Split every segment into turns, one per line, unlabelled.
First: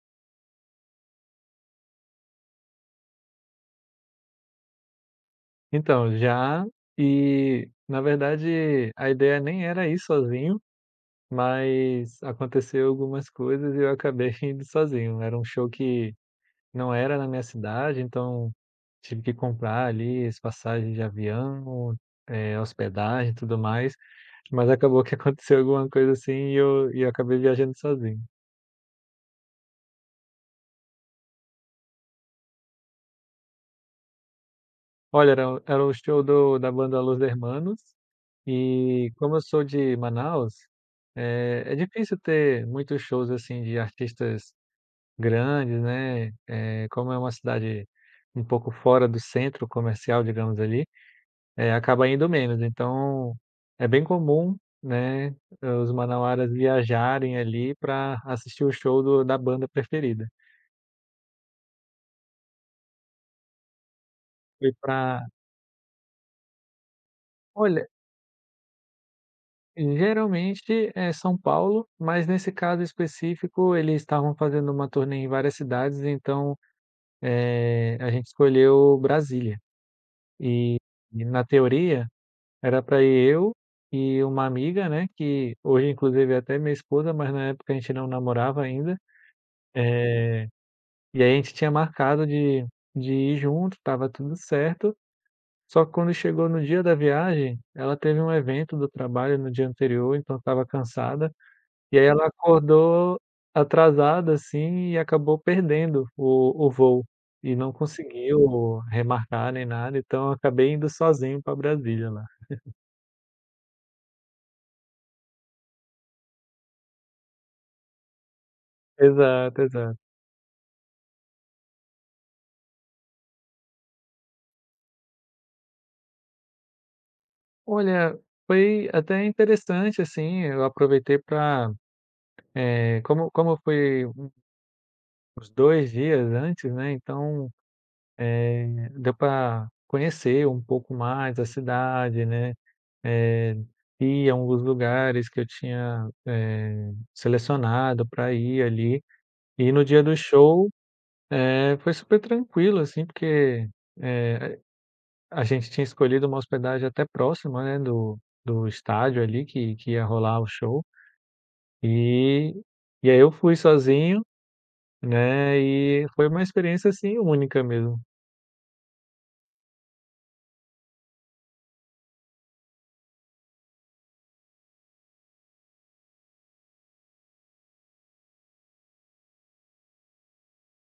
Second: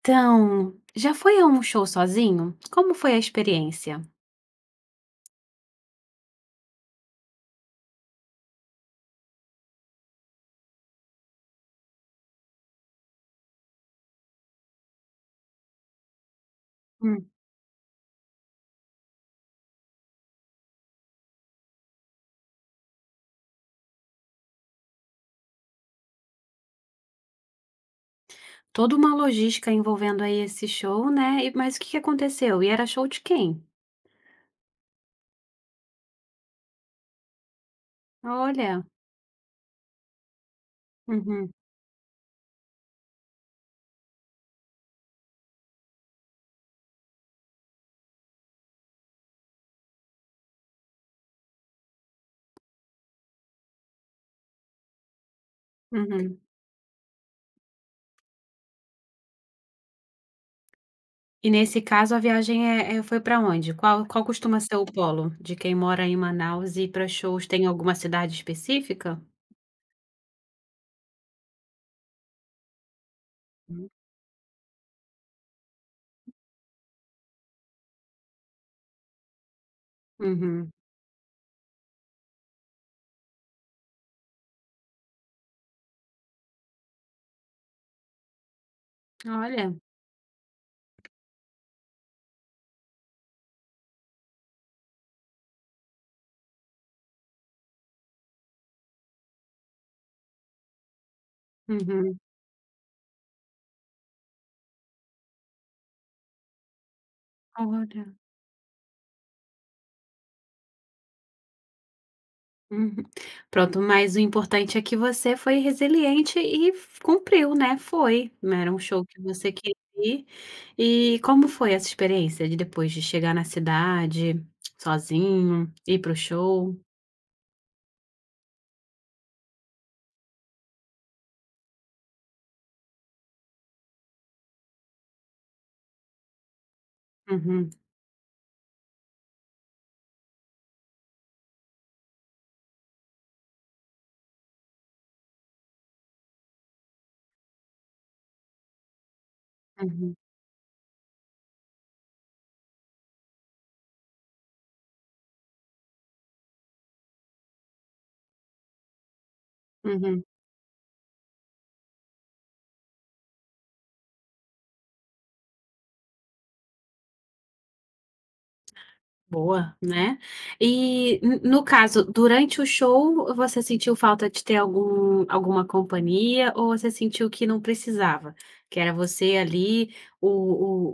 Então, já foi a um show sozinho? Como foi a experiência?
Então, já, e na verdade a ideia nem era ir sozinho, mas aconteceu algumas coisas e eu acabei indo sozinho. Era um show que não era na
Hum,
minha cidade, então tive que comprar ali as passagens de avião, hospedagem e tudo mais, mas acabou que aconteceu alguma coisa assim e eu acabei viajando sozinho.
toda uma logística envolvendo aí esse show, né, e mas o que que aconteceu? E era show de quem?
Olha, era o show do da banda Los Hermanos,
Olha.
e como eu sou de Manaus,
Uhum,
é difícil ter muitos shows, assim, de artistas grandes, né, como é uma cidade um pouco fora do centro comercial, digamos ali, acaba indo menos. Então, é bem comum, né, os
uhum.
manauaras viajarem ali para assistir o show do da banda preferida.
E nesse caso a viagem é foi para onde? Qual costuma
Fui
ser o
para.
polo de quem mora em Manaus e para shows? Tem
Olha,
alguma cidade específica?
geralmente é São Paulo, mas nesse caso específico eles estavam fazendo uma turnê em várias cidades, então, a gente escolheu Brasília.
Uhum.
E e na teoria era para ir eu e uma amiga, né, que hoje inclusive é até minha esposa, mas na época a gente não namorava ainda,
Olha.
eh, e aí a gente tinha marcado de ir junto, estava tudo certo, só que quando chegou no dia da viagem, ela teve um evento do trabalho no dia anterior, então estava cansada. E aí
Uhum.
ela acordou atrasada, assim, e acabou perdendo o voo, e não
Olha.
conseguiu remarcar nem nada, então eu acabei indo sozinho para Brasília lá.
Uhum. Pronto, mas o importante é que você foi resiliente e f cumpriu, né, foi, né, era um show que você
Exato,
queria
exato.
ir. E como foi essa experiência de depois de chegar na cidade, sozinho, ir para o show?
Olha, foi até interessante, assim, eu aproveitei para como foi os 2 dias antes, né, então,
Uhum,
deu para conhecer um pouco mais a cidade, né. Eh, e alguns lugares que eu tinha, selecionado para ir ali. E no dia do
uhum,
show, foi super tranquilo, assim, porque, eh, a gente tinha escolhido uma hospedagem até próxima, né, do estádio ali que ia
uhum.
rolar o show. E e aí eu fui sozinho, né, e foi uma experiência, assim, única mesmo.
Boa, né. E n no caso, durante o show você sentiu falta de ter alguma companhia ou você sentiu que não precisava? Que era você ali, o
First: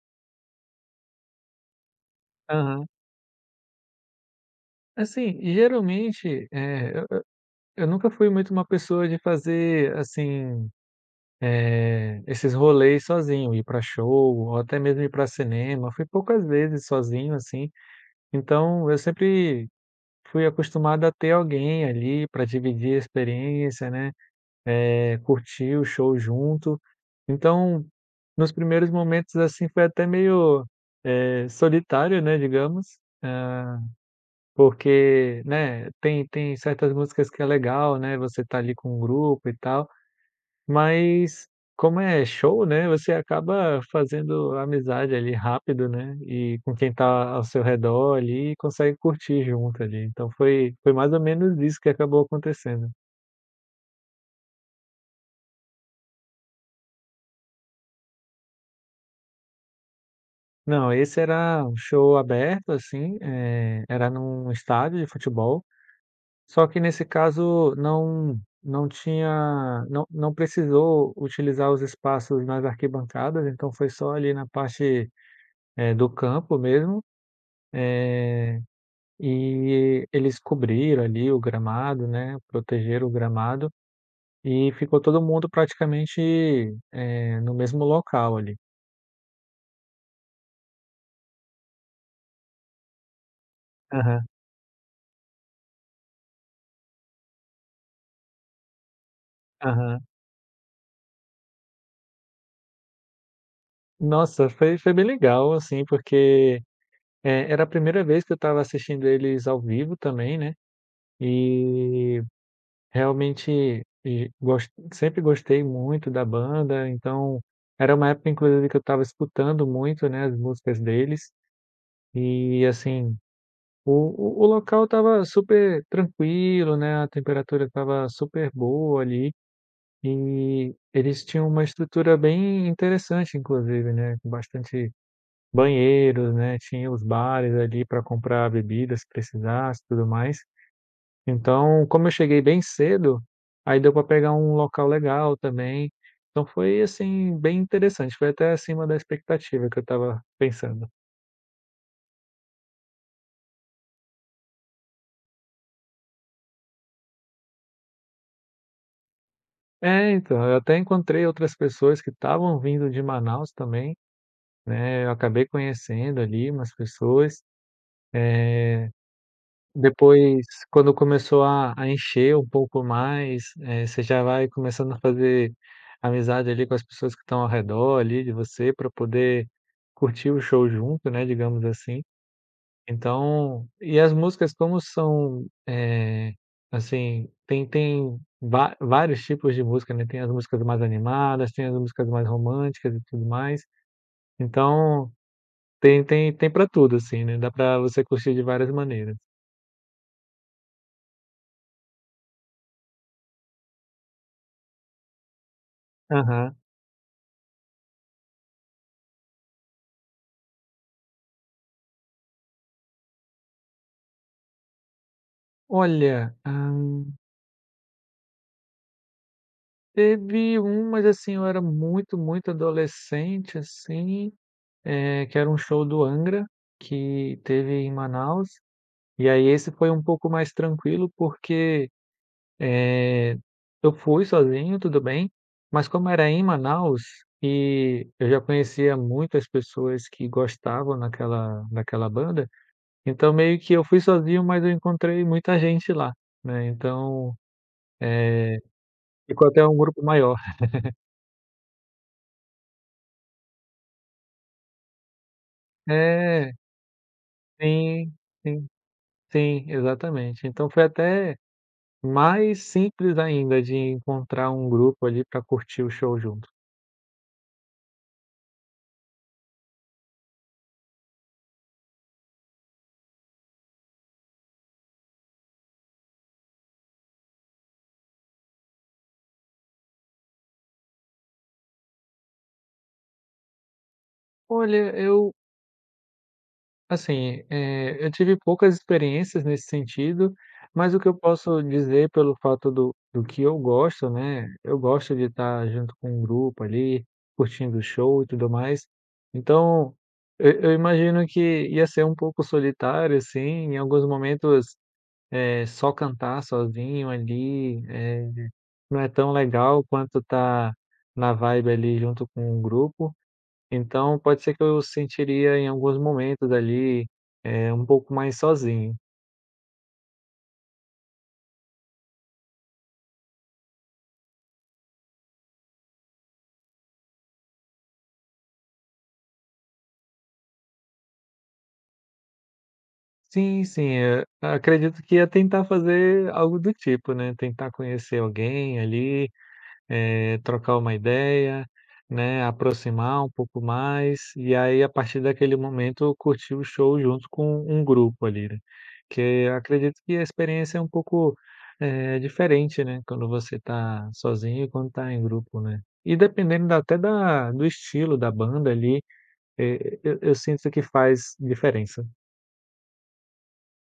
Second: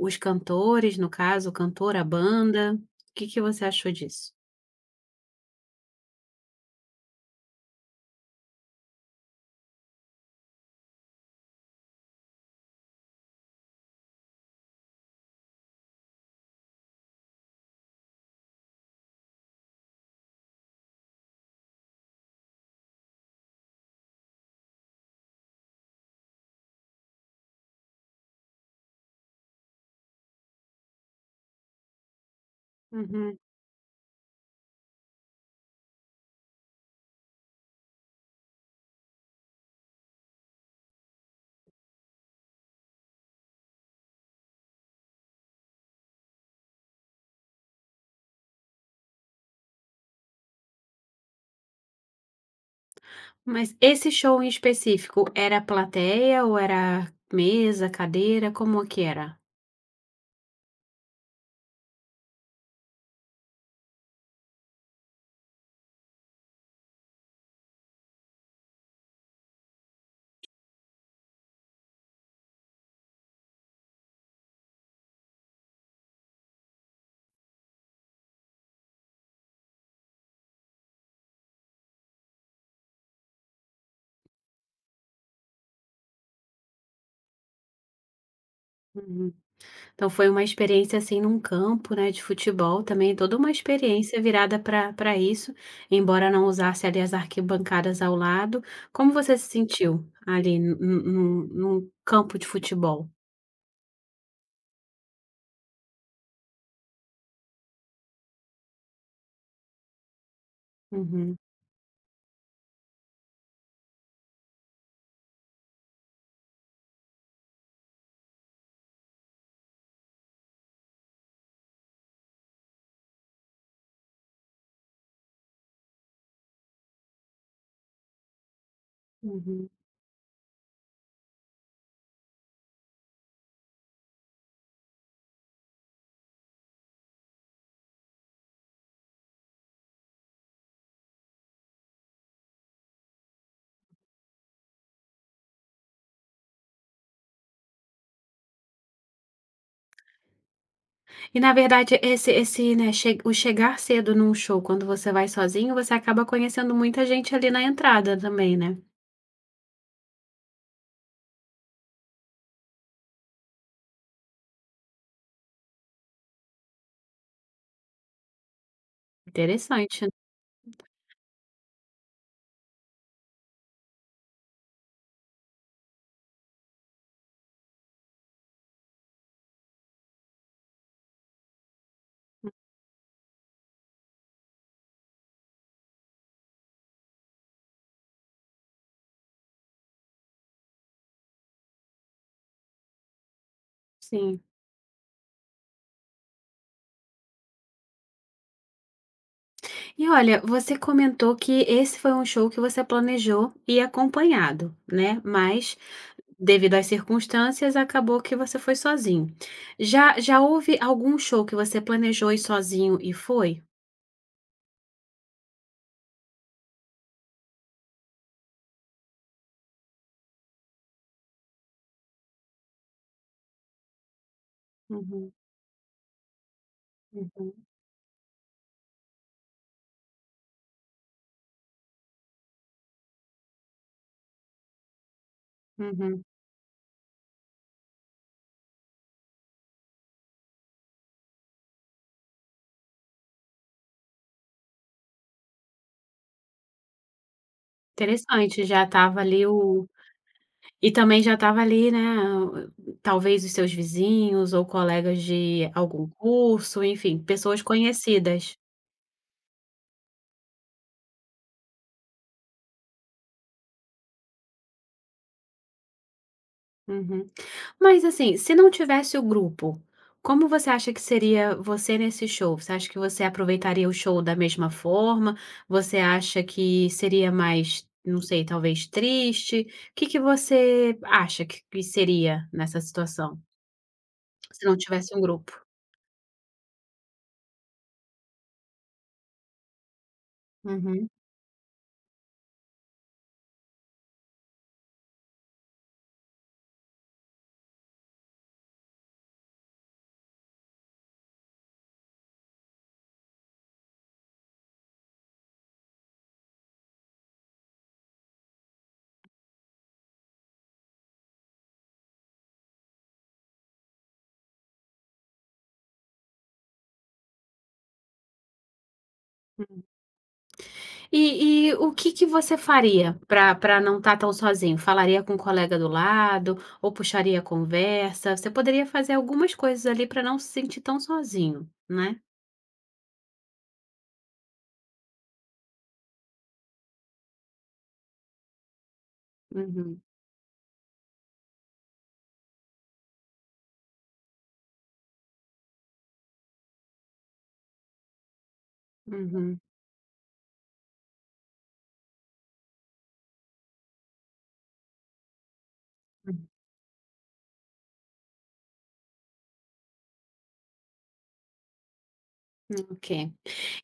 o os cantores, no caso, o cantor, a banda.
Aham.
O que que você achou disso?
Assim, geralmente, eu nunca fui muito uma pessoa de fazer, assim, é, esses rolês sozinho, ir para show ou até mesmo ir para cinema, fui poucas vezes sozinho, assim, então eu sempre fui acostumado a ter alguém ali para dividir a experiência, né, curtir o show junto. Então, nos primeiros momentos, assim, foi até meio, solitário, né, digamos,
Uhum.
hã, porque, né, tem certas músicas que é legal, né, você tá ali com um grupo e tal, mas como é show, né, você acaba fazendo amizade ali rápido, né, e com quem tá ao seu redor ali e consegue curtir junto ali. Então foi mais ou menos isso que acabou acontecendo.
Mas esse show em específico, era plateia ou era mesa, cadeira, como é que era?
Não, esse era um show aberto, assim, era num estádio de futebol, só que nesse caso não tinha não precisou utilizar os espaços nas arquibancadas, então foi só ali na parte, do campo mesmo. E eles cobriram ali o gramado, né, protegeram o gramado e ficou todo mundo praticamente, no mesmo local ali.
Uhum. Então foi uma experiência, assim, num campo, né, de futebol também, toda uma experiência
Aham,
virada para isso, embora não usasse ali as arquibancadas ao lado. Como você se
aham.
sentiu ali num campo de futebol?
Nossa, foi bem legal, assim, porque, era a primeira vez que eu estava assistindo eles ao vivo também, né,
Uhum,
e realmente e gos sempre gostei muito da banda, então era uma época inclusive que eu estava escutando muito, né, as músicas deles, e assim o local estava super tranquilo, né, a temperatura estava super boa ali,
uhum.
e eles tinham uma estrutura bem interessante inclusive, né, com bastante banheiros, né, tinha os bares ali para comprar bebidas se precisasse tudo mais. Então, como eu cheguei bem cedo, aí deu para pegar um local legal também, então foi, assim, bem interessante, foi até acima da expectativa que eu estava pensando.
E na verdade esse, né, che o chegar cedo num show quando você vai sozinho, você acaba conhecendo muita gente ali na entrada também, né.
É, então, eu até encontrei outras pessoas que estavam vindo de Manaus também, né, eu acabei conhecendo ali umas pessoas.
Interessante.
Depois, quando começou a encher um pouco mais, você já vai começando a fazer amizade ali com as pessoas que estão ao redor ali de você, para poder curtir o show junto, né, digamos assim. Então e as músicas como são, assim, tem tem va vários tipos de música, né, tem as músicas mais animadas, tem as músicas mais românticas e tudo mais,
Sim.
então tem pra tudo, assim, né, dá pra você curtir de várias maneiras.
E olha, você comentou que esse foi um show que você planejou ir acompanhado, né, mas
Aham.
devido às circunstâncias, acabou que você foi sozinho. Já houve algum show que você planejou ir sozinho e foi?
Olha, teve um, mas assim, eu era muito, muito adolescente, assim,
Uhum,
que era um show do Angra, que
uhum,
teve em Manaus, e aí esse foi um pouco mais tranquilo, porque eu fui sozinho, tudo bem, mas como
uhum.
era em Manaus e eu já conhecia muitas pessoas que gostavam daquela banda, então meio que eu fui sozinho, mas eu encontrei muita gente lá, né, então
Interessante, já estava ali
ficou até um
o
grupo maior.
e também já estava ali, né, o- talvez os seus vizinhos ou colegas de algum
É,
curso, enfim, pessoas
sim,
conhecidas.
sim, sim, exatamente. Então foi até mais simples ainda de encontrar um grupo ali para curtir o show junto.
Uhum. Mas assim, se não tivesse o grupo, como você acha que seria você nesse show? Você acha que você aproveitaria o show da mesma forma? Você acha que seria mais, não sei, talvez triste? O que que você acha que seria nessa situação, se não
Olha,
tivesse um
eu
grupo?
assim, eu tive poucas experiências nesse sentido, mas o
Uhum.
que eu posso dizer pelo fato do que eu gosto, né, eu gosto de estar junto com um grupo ali, curtindo o show e tudo mais. Então, eu imagino que ia ser um pouco solitário, assim, em alguns momentos, só cantar sozinho ali, não é tão legal quanto tá na vibe ali junto com um grupo. Então, pode ser que eu sentiria em alguns momentos ali, um pouco mais sozinho.
E o que que você faria para não estar tão sozinho? Falaria com um colega do lado ou puxaria a conversa? Você poderia fazer algumas coisas ali para não se sentir tão sozinho, né?
Sim, sim, acredito que ia tentar fazer algo do tipo, né, tentar conhecer alguém ali,
Uhum,
trocar uma ideia, né, aproximar um pouco mais, e aí a partir daquele momento eu curti o show junto com um grupo ali, né. Que eu
uhum,
acredito que a experiência é um pouco, diferente, né, quando você está sozinho e quando está em grupo, né. E
hum,
dependendo da até da do estilo da banda ali, eu sinto que faz diferença.
ok.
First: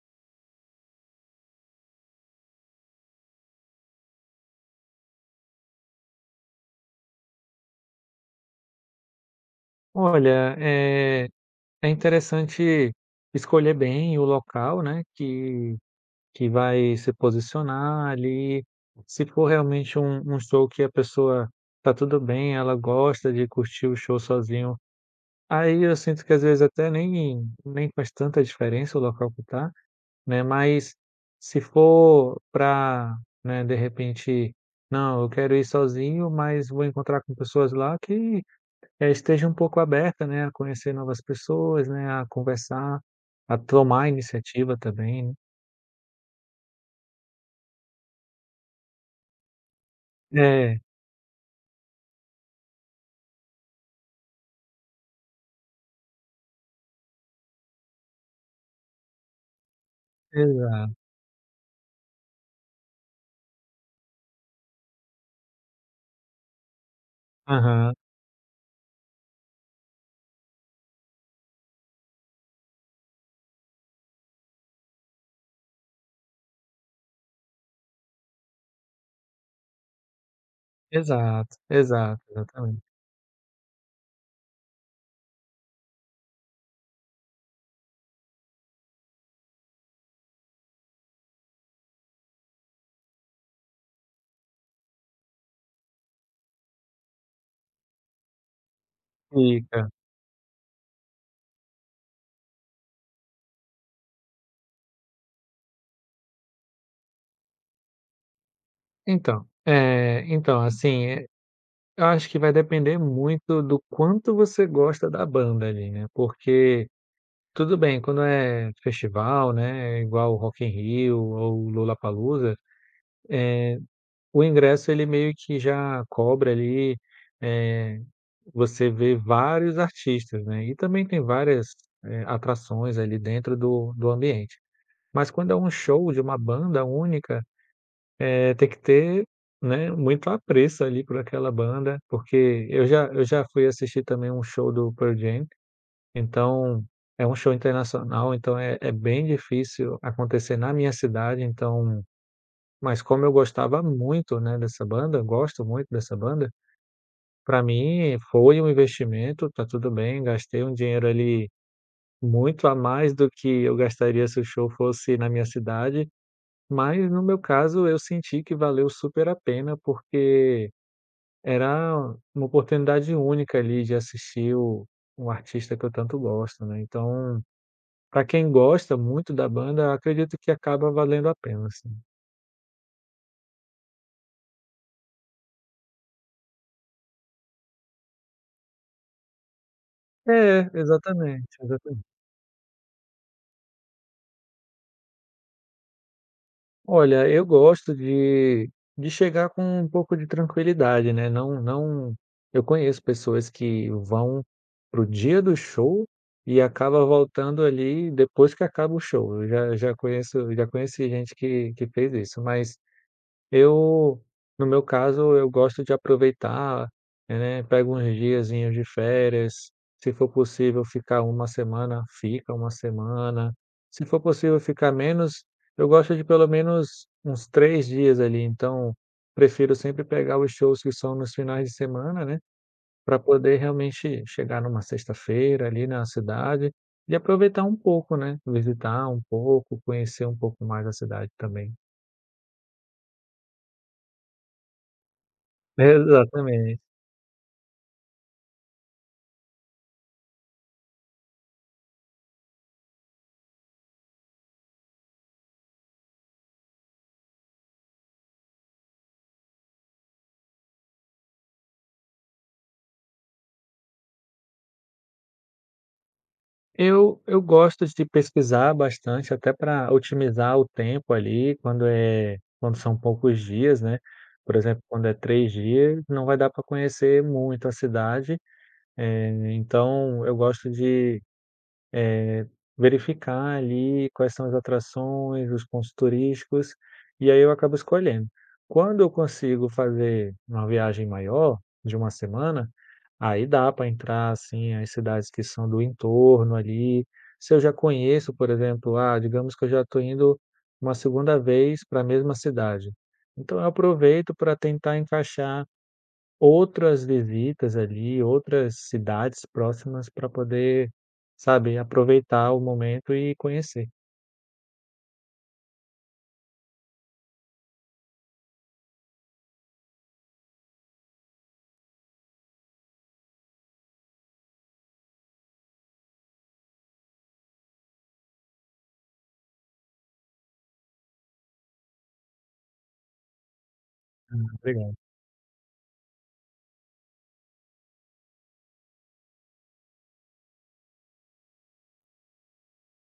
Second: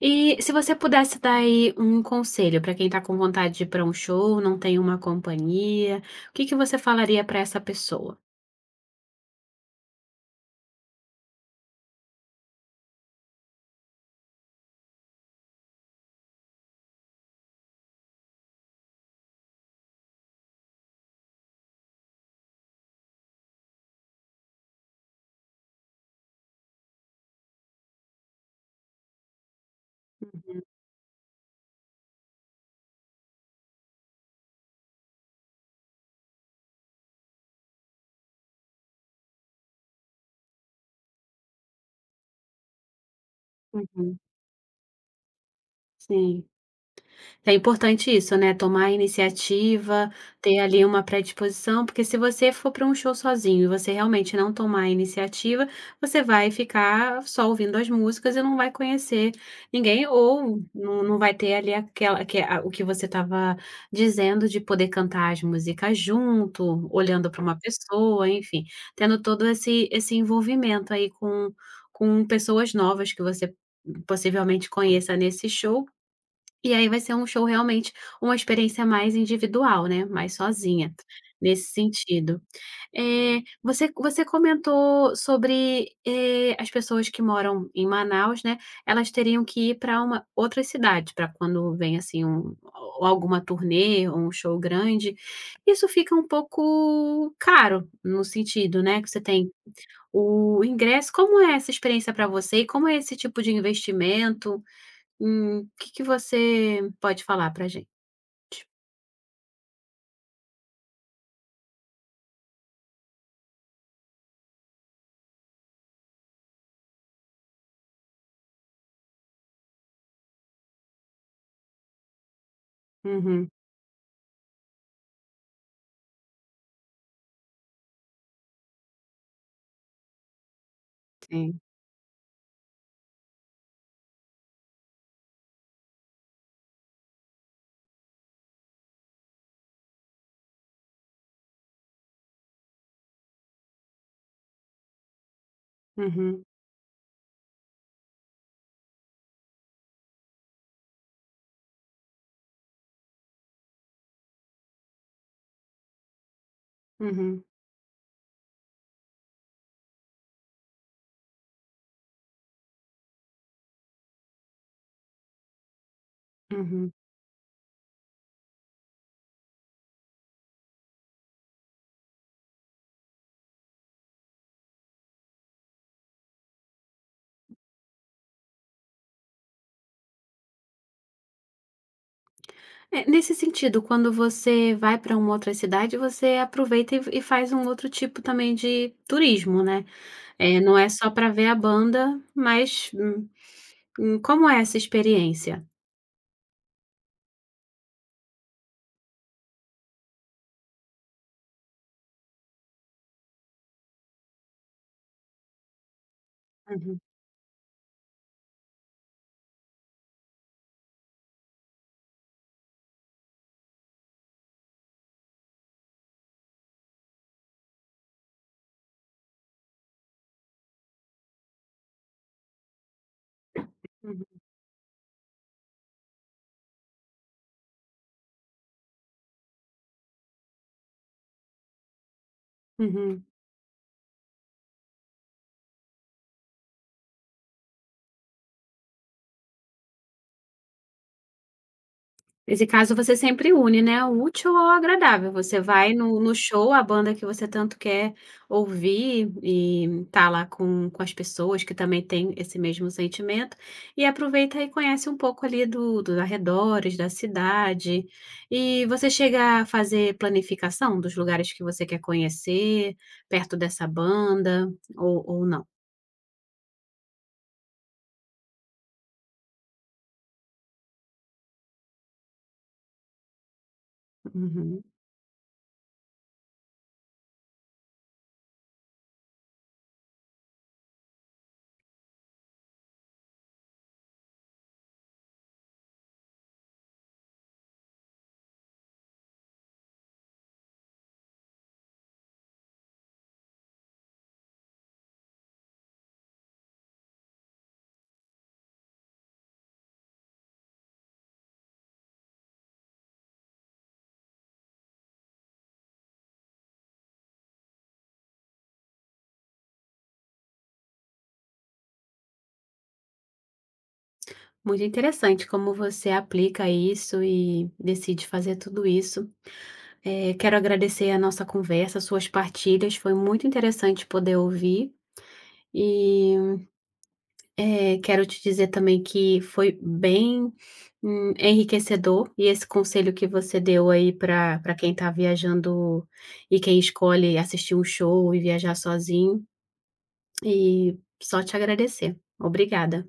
E se você pudesse dar aí um conselho para quem está com vontade de ir para um show, não tem uma companhia, o que que você falaria para essa pessoa?
Olha, é interessante escolher bem o local, né, que vai se posicionar ali. Se for realmente um show que a pessoa, tá tudo bem, ela gosta de curtir o show sozinho, aí eu sinto que às vezes até nem faz tanta diferença o local que tá, né, mas se for pra, né, de repente: "Não, eu quero ir sozinho, mas vou encontrar com pessoas lá que, esteja um pouco aberta, né, a conhecer novas pessoas, né, a conversar, a tomar
Uhum,
iniciativa também",
sim. É importante isso, né, tomar a iniciativa, ter
né.
ali uma predisposição, porque se você for para um show sozinho e você realmente não tomar a iniciativa, você vai ficar só ouvindo as músicas e não vai conhecer ninguém
É,
ou
exato.
não vai ter ali aquela que a o que você estava dizendo de poder cantar as músicas junto, olhando para uma
Aham,
pessoa, enfim, tendo todo esse envolvimento aí com pessoas novas que você possivelmente conheça nesse show e aí vai ser um show realmente uma experiência mais individual, né, mais sozinha,
exato,
nesse
exato,
sentido.
exatamente.
Você você comentou sobre, as pessoas que moram em Manaus, né, elas teriam que ir para uma outra cidade, para quando vem, assim, um ou alguma turnê ou um show grande. Isso fica um pouco caro, no sentido, né, que você tem
Fica.
o ingresso. Como é essa experiência para você e como é esse tipo de investimento? O que que você pode falar pra gente?
Então, então assim, eu acho que vai depender muito do quanto você gosta da banda ali, né, porque tudo bem, quando é festival, né, igual o Rock in Rio ou o Lollapalooza,
Uhum,
o ingresso ele meio que já cobra ali, eh, você vê vários artistas, né, e também tem
sim.
várias, atrações ali dentro do ambiente. Mas quando é um show de uma banda única, tem que ter, né, muito apreço ali por aquela banda, porque eu já fui assistir também um show do Pearl Jam,
Uhum,
então é um show internacional, então é bem difícil acontecer na minha cidade, então mas como eu gostava muito, né, dessa banda, eu gosto muito dessa banda,
uhum,
para mim foi um investimento, tá tudo bem, gastei um dinheiro ali muito a mais do que eu gastaria se o show fosse na minha cidade,
uhum.
mas no meu caso, eu senti que valeu super a pena, porque era uma oportunidade única ali de assistir o um artista que eu tanto gosto, né, então, para quem gosta muito da banda, acredito que acaba valendo a pena, assim.
É, nesse sentido, quando você vai para uma outra cidade, você aproveita e faz um outro tipo também de turismo, né. É
É,
não é só para ver
exatamente,
a
exatamente.
banda, mas, hum, como é essa experiência?
Olha, eu gosto de chegar com um pouco de tranquilidade, né, não, eu conheço pessoas que vão pro dia do show e
Uhum,
acaba voltando ali depois que acaba o show. Eu já conheci gente que fez isso, mas eu, no meu caso, eu gosto de aproveitar, né, pego uns diazinhos de férias, se for possível ficar uma semana, fica uma semana, se for
uhum,
possível ficar menos, eu gosto de pelo menos uns 3 dias ali, então prefiro sempre pegar os shows que são nos finais de semana, né, para
uhum.
poder realmente chegar numa sexta-feira ali na cidade e aproveitar um pouco, né, visitar um pouco, conhecer um pouco mais a cidade também.
Nesse caso, você sempre une, né, o útil ao agradável. Você vai no show,
Exatamente.
a banda que você tanto quer ouvir e tá lá com as pessoas que também têm esse mesmo sentimento, e aproveita e conhece um pouco ali do dos arredores, da cidade. E você chega a fazer planificação dos lugares que você quer conhecer, perto dessa banda ou não?
Eu gosto de pesquisar bastante, até para otimizar o tempo ali, quando são poucos dias, né. Por
Uhum.
exemplo, quando é 3 dias, não vai dar para conhecer muito a cidade, então eu gosto de eh, verificar ali quais são as atrações, os pontos turísticos, e aí eu acabo escolhendo. Quando eu consigo fazer uma viagem maior, de uma semana, aí dá para entrar, assim, as cidades que são do entorno ali. Se eu já conheço, por exemplo, ah, digamos que eu já estou indo uma segunda vez para a mesma cidade. Então eu aproveito para tentar encaixar outras visitas ali, outras cidades próximas para poder, sabe, aproveitar o momento e conhecer.
Muito interessante como você aplica isso e decide fazer tudo isso. Quero agradecer a nossa conversa, suas partilhas, foi muito interessante poder ouvir e, quero te dizer também que foi bem, enriquecedor e esse conselho que você deu aí para para quem
Obrigado.
está viajando e quem escolhe assistir um show e viajar sozinho, e só te agradecer. Obrigada.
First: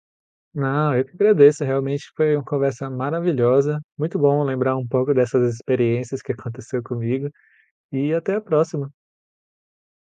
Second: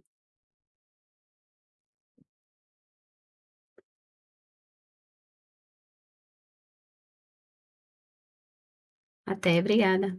Não, eu que agradeço, realmente foi uma conversa maravilhosa. Muito bom lembrar um pouco dessas experiências que aconteceu comigo e até a próxima.
Até, obrigada.